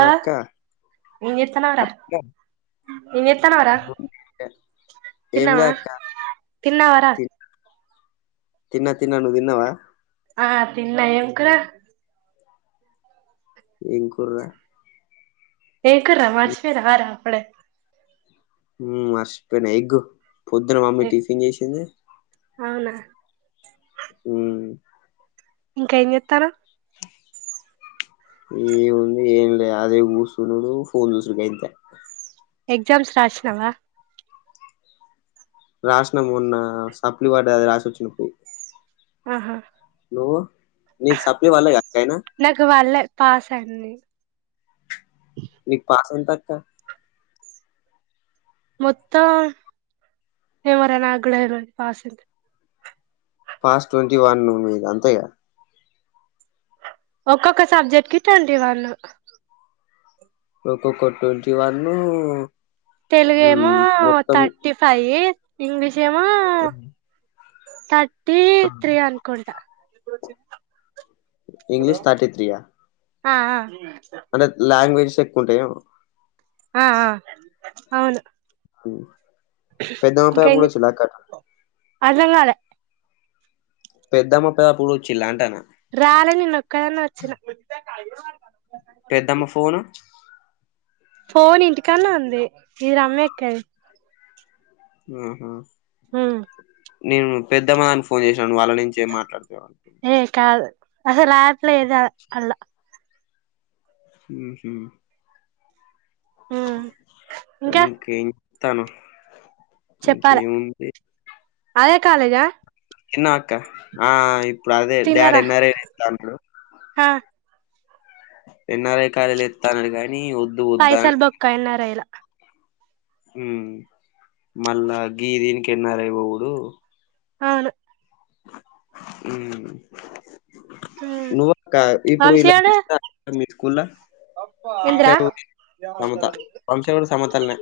ఆ అక్క ఏం జేత్తన్నవ్ రా ఏం జేత్తన్నవ్ రా ఏంలే తిన్నావా అక్క తిన్నావారా? తిన్న తిన్న నువ్వు తిన్నవా? ఆఁ తిన్నా ఏం కూర? ఏం కుర్ర ఏం కూర మర్సిపోయినవా రా అప్పుడే హ్మ్ఁ మర్సిపోయిన ఎగ్గు పొద్దున మమ్మీ టిఫిన్ జేసింది అవునా హ్మ్ఁ ఇంకా ఏం జేత్తన్నవ్ ఏ ఉంది ఏం లే అదే గుసుడు ఫోన్ జుసుడు గంతె ఎగ్జామ్స్ రాశినవా రాశిన మొన్న సప్లి వడ్డది అది రాసోచ్చినపూ ఆహాఁ నువ్వు నీకు సప్లి వడ్లేక్క అయినా నాకు వళ్ళే పాస్ అండి నీకు పాస్ ఎంతక్క మొత్తం ఏమో రా నాకు గూడ తెల్వదు పాస్ ఎంతొ పాస్ టొంటీ వన్ ను మీది అంతేగా ఒక్కొక్క సబ్జెక్ట్కి టొంటి వన్ను ఒక్కొక్కటి ట్వంటీ వన్ను. తెలుగు ఏమో థర్టీ ఫైవ్, ఇంగ్లీష్ ఏమో ఉ థర్టీ త్రీ అనుకుంటా. ఇంగ్లీష్ థటీ త్రీయా? ఆ ఆ అంటే లాంగ్వేజస్ ఎక్కువ ఉంటాయా? ఆ ఆ అవును. పెద్దమ్మ పెదప్పుడు చిన్నాక్కా అర్థం గాలే పెద్దమ్మ పెదప్పుడు వచ్చిలాంటనా? రాలే నేను ఒక్కదాన్నే వచ్చిన. పెద్దమ్మ ఫోను ఫోన్ ఇంటికాన్నే ఉంది ఇది రమ్యా అక్కది. ఆహా! ఉమ్ నేను పెద్దమ్మా అని ఫోన్ చేసాను. వాళ్ళ నుంచే ఏం మాట్లాడతా. ఏ కాదు అహా రావట్లేదు అల్లో మ్ హు ఉమ్ ఇంకా ఇంకేం తను చెప్పాలే ఇంకేముంది అదే కాలేజా తిన్నావా అక్కా ఆ ఆ ఇప్పుడు అదే డాడీ ఎన్నారే కి ఇత్తా అంటుండు. హా ఎన్ఆర్ఐ కలలు కదలిస్తానని కానీ ఉన్ పైసలు బొక్క ఎన్నారైల ఉ మళ్ళా గీ దీనికి ఎన్ఆర్ఐ బోవుడు. అవును మ్ ఉమ్ నువు అక్క ఇప్పుడు ఇలా వంశీగాడు మీ స్కూల్ లో వంశా ఏందిరా డ్యూటీ సమంత. వంశాగ సమంతలనే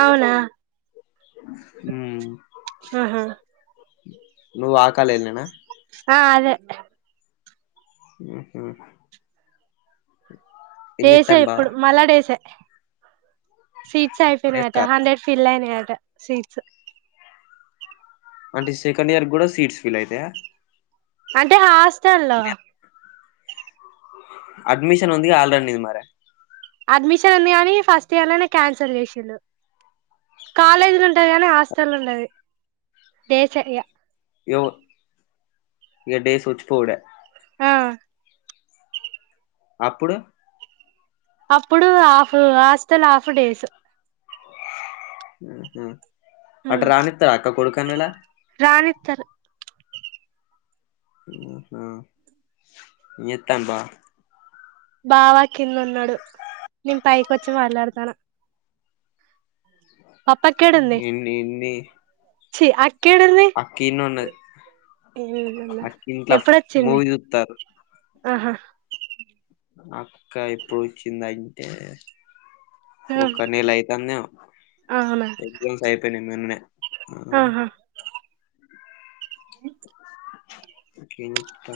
అవునా మ్ ఆహా! నువ్వు ఆ కాలేజీ ఏనా ఆ అదే మ్ హు డేసే చెత్తాను బా ఇప్పుడు మళ్ళా డేసే సీట్స్ అయిపోయినాయి అట డేస్కారా హండ్రెడ్ ఫిల్ అయినాయి అంట సీట్స్. అంటే సెకండ్ ఇయర్ కూడా సీట్స్ ఫిల్ అయితాయా? అంటే హాస్టల్ లో. అడ్మిషన్ ఉందిగా ఆల్రెడీ నీది మరి. అడ్మిషన్ ఉంది కానీ ఫస్ట్ ఇయర్ లోనే క్యాన్సిల్ చేసిండు. కాలేజీలు ఉంటది కాగానీ హాస్టల్ ఉండదు. డేస్ ఇగ ఇగ పో ఇగ డేస్ వచ్చిపోవుడే. ఆ అప్పుడు అప్పుడు హాఫు హాస్టల్ హాఫు డేసు ఉహు అటు ఉమ్ రానితార అక్క కొడుకాను లా రానిత్తరు ఆహా మీ యతన్ బా బావ కింద ఉన్నాడు నేను పైకొచ్చి మాట్లాడతాన పప్పక్క ఏడుంది ఎన్ని చీ అక్ అక్కీ ఈడ్నే ఉన్నది అక్కింట్లో ఫ్ ఎప్పుడొచ్చింది మూవీ చూతారు ఆహా అక్క ఇప్పుడు కింద ఐతే ఒక్క నెల అయితాందేమో అవునా ఎగ్జామ్స్ అయిపోయినాయి మొన్ననే ఆ ఆహా ఇంకేం ఇత్త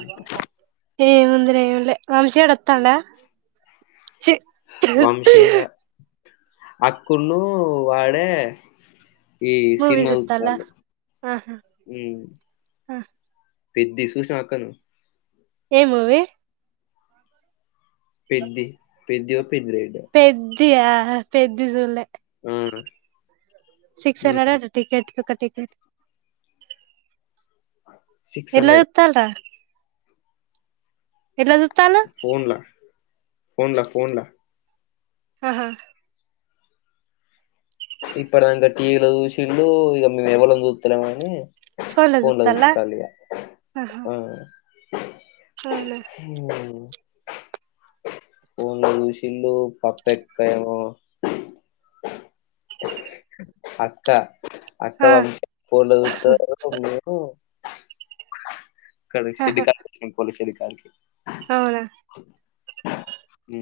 ఏముంది రే ఏమీలే వంశీ గాడు వత్తాండ ఛీ వంశీనా అఖులు వాడే ఈ మూవీ సినిమా చూత్తాల్ల జూత్తాళ్లు ఆహా ఊ పెద్ది చూసినావా అక్క నువ్ ఏ మూవి పెద్ది పెద్దో పెద్దిరెడ్డో పెద్దియా పెద్ది చూడలే ఆ సిక్స్ హండ్రెడ్ ఉమ్ అట టికెట్ ఒక టికెట్ సిక్స్ ఎట్లా హండ్రెడ్ చూత్తాల్ రా ఎట్లా జూస్తాలు ఫోన్లా ఫోన్లా ఫోన్లా ఆహా ఇప్పటిదాంక టీవీ లో చూసిల్లు ఇక మేము ఎవలం చూస్తలేము అని ఫోన్ లో ఫోన్ల చూస్తాలా చూత్తాళ్ ఇగ ఆ అవ్ లే ఊ ఫోన్ల చూసిల్లు పప్పక్కయ్యేమో అక్క అక్క ఆ పంప్ ఫోన్ లో చూస్తది మేము ఇక్కడ షెడ్ ఆహా కాడికి పోయినాం పోలీస్ షెడ్ కాడికి అవునా ఊ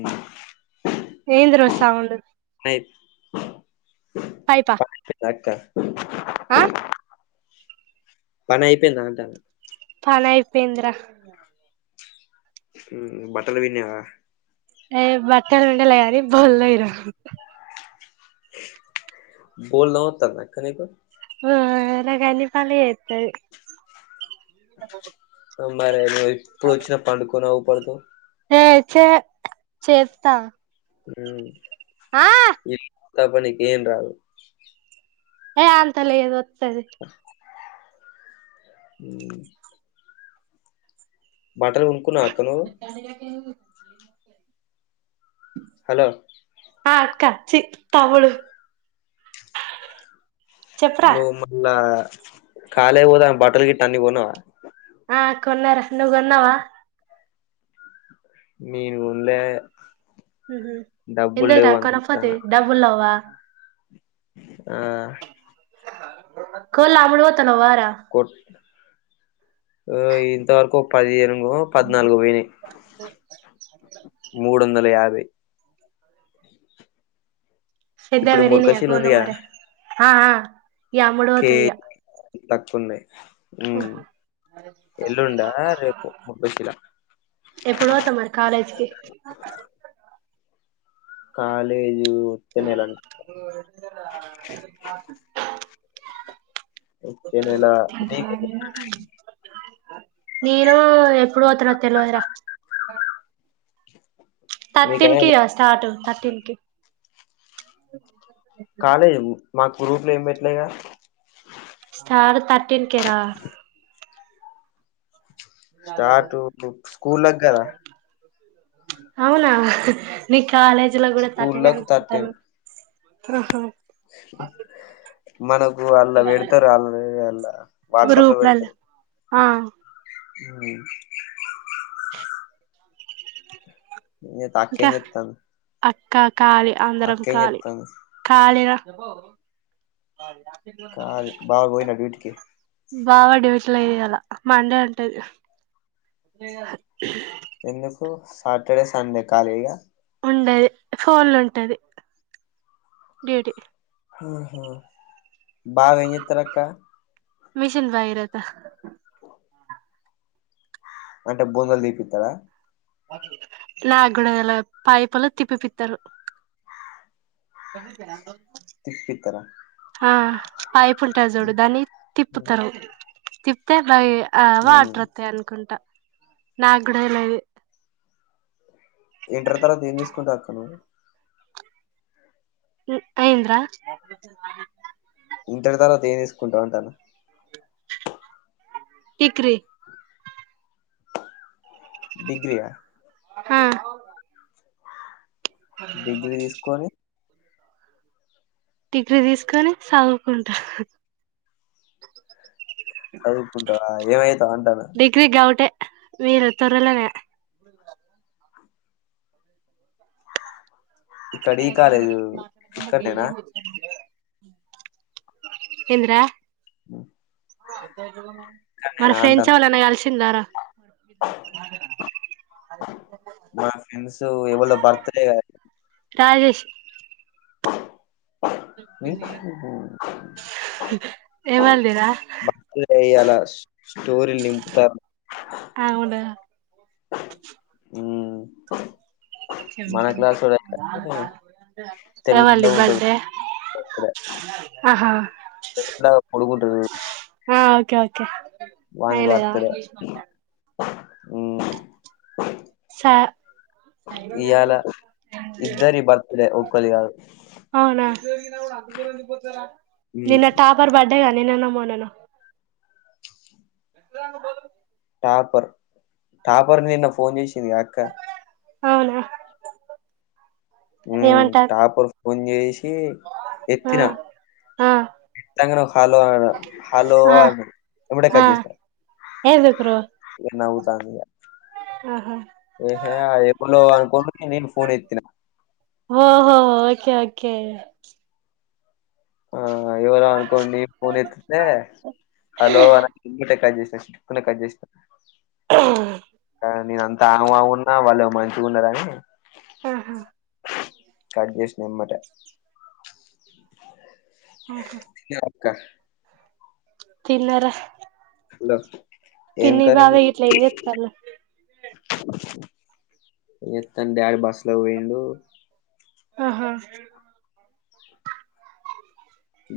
ఏందిరో సౌండ్ [inaudible] పైపా [unintelligible] అక్క ఆ పని అయిపోయింద అంటానా పని అయిపోయింది రా ఊ బట్టలు పిండినవా ఏ బట్టలు విండలే గానీ బొల్లేయ్ రా గోళ్లు దోమతాందా అక్క నీకు ఆ అయినా గాని అన్ని పనులు చేస్తది కొందా రై ఏప్పుడు వచ్చిన పండుకోని అవు పడుతవ్ ఏ చే చేత్త ఉమ్ ఆ ఇంట్ల పనికి ఏం రాదు ఏ అంతలేదు వత్తది ఉమ్ బట్టలు కొనుక్కున్నావా అక్క నువ్వు పండగకి ఏంది హలో ఆ అక్క చీ తమ్ముడు చెప్పురా నువ్వు మల్లా కాలేజ్ పోదామని బట్టలు గిట్ట అన్ని కొన్నవా ఆ కొన్నార నువ్ కొన్నవా నేను గోన్లే ఉహు డబ్బులు లేవని చూస్తానా అవ్వ ఆ కోళ్లు అమ్ముడు పోతనవ్వారా ఓ ఇంతవరకు పదిహేను ఓ పద్నాలుగు పోయినయి మూడు వందల యాభై పెద్దగా ఇప్పుడు పెరిగినయ మురకశీల ఉంది కదా కోళ్లుమరే ఆ ఆ ఇగ అమ్ముడు పోతాయ్ ఇగ కేజీ తక్కువ ఉన్నాయి ఉమ్ ఎల్లుండ రేపొ ముల్కాశిలా ఎప్పుడు పోతావ్ మరి కాలేజ్ కి కాలేజ్ ఒక్క నెల అనుకుంటా ఎ ఎంత బాగా వచ్చే నెల నీకే పోతుండు నేను ఎప్పుడు పోతనో తెలువదు రా థర్టీన్ మీకైనా కీ ఇగ స్టార్ట్ థర్టీన్ కి కాలేజ్ ఉంద్ మాకు గ్రూపులో ఏం పెట్టలేదుగా స్టార్ తర్టీన్ కే రా స్టార్ట్ స్కూళ్ళక్ కదా అవునా నీ కాలేజీలకు కూడ థర్టీన్ ఏ స్కూల్లకు అనుకుంటా థర్టీన్ నా ఆహ మనకు అల్లా పెడతారు అల అలా వాట్సాప్ లో గ్రూప్లల్ల పెడతారు ఆ ఉమ్ నీతో అక్క ఏం ఇంకా చెప్తాంది అక్క కాళీ అందరం అక్క ఏం కాళీ చెప్తాంది కాళీ రా కాదు మా అక్కకి కాళీ బావ పోయినాడా డ్యూటీ కి బావ డ్యూటీ లేదు ఇయ్యాల మండే ఉంటది. ఎందుకు సాటర్డే సండే ఖాళీగా ఉండదు ఫోన్లో ఉంటది డ్యూటీ ఆ హు బావ ఏం చేస్తాడు అక్క మిషన్ భగీరథ అంటే బుందలు తీపిత్తాడ నాగుడా తెల్వద్ పైపులు తిప్పిపిత్తరు ప తిప్పిపిత్తరా ఆ పైపు ఉంటాది చూడు దాన్ని తిప్పుతారు తిప్పతే బయి ఆ ఉమ్. వాటర్ వతాయనుకుంటా నాకు కూడా తెల్వది ఇంటర్ తర్వాత ఏం తీసుకుంటావక్క నువ్వు ఉ ఏందిరా ఇంటర్ తర్వాత ఏం తీసుకుంటావు అంటాన డిగ్రీ డిగ్రి ఆ హా డిగ్రీ తీసుకొని డిగ్రీ తీసుకొని చదువుకుంటా చదువుకుంటావ ఏమయితావ్ అంటాన డిగ్రీ డౌటే మీరు తొరలోనే ఇక్కడ ఈ కాలేజ్ ఇక్కడ నేనా ఏందిరా ఉ మరి ఫ్రెండ్స్ ఎవరైనా కలిసింరా రా మా ఫ్రెండ్స్ ఎవళ్ళో బర్త్డే రాజేష్ ఎవరిది రా బర్త్డే ఇయాల స్టోరీలు నింపుతారు అవుడా ఉమ్ ఎవలది తెల్లగా ఉంటాడు బర్త్డే ఆహా తెల్లగా పొడుగుంటాడు ఆ ఓకే ఓకే వాని అయినద బర్త్డే మ్మ్ స ఇయాళ ఇద్దరి బర్త్డే ఒక్కళది కాదు అవునా మ్మ్ నిన్న టాపర్ బడ్ డే గా నిన్ననో మొన్ననో టాపర్ టాపర్ నిన్న ఫోన్ చేసింది గా అక్క అవునా ఉమ్ ఏమంటారు టాపర్ ఫోన్ చేసి ఆ ఎత్తిన ఆ ఎత్తంగానే హలో అని హలో ఆ అంది అప్పుడే కట్ చేసిన ఎందుకురో నవుతాంది ఇగ ఆహా ఏహే అ ఏవుల్లో అనుకోని నేను ఫోన్ ఎత్తిన ఓహో ఓకే ఓకే ఆ ఎవరొ అనుకొని నేన్ ఫోన్ ఎత్తితే హలో ఎంబటే కట్ చేసినా చిటుకున కట్ చేసిన కా నేను అంత ఆగం ఆగం ఉన్నా వాళ్ళేమో మంచిగున్నారని హ్మ్ కట్ చేసిన ఎమ్మటే తిన్నర హలో ఏం కర్రి బాబాయ్ గిట్ల ఏం వండిండ్రు చేత్తాళ్ళు ఏంచేత డాడీ బస్ల పోయిండు ఆహా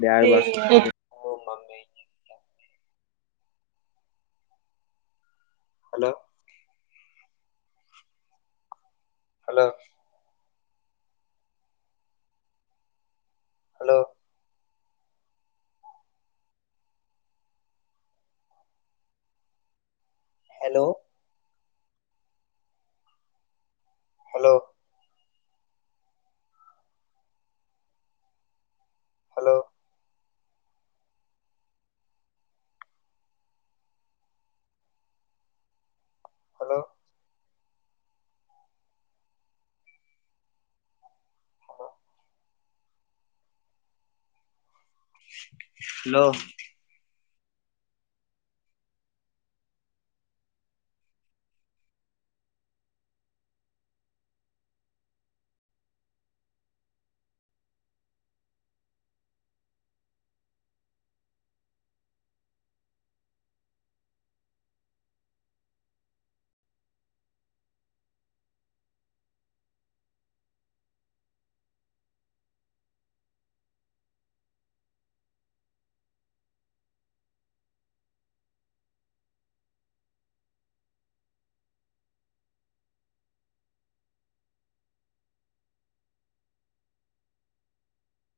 డాడీ బస్సులొ పోయిండు mummy hello hello hello hello hello hello hello hello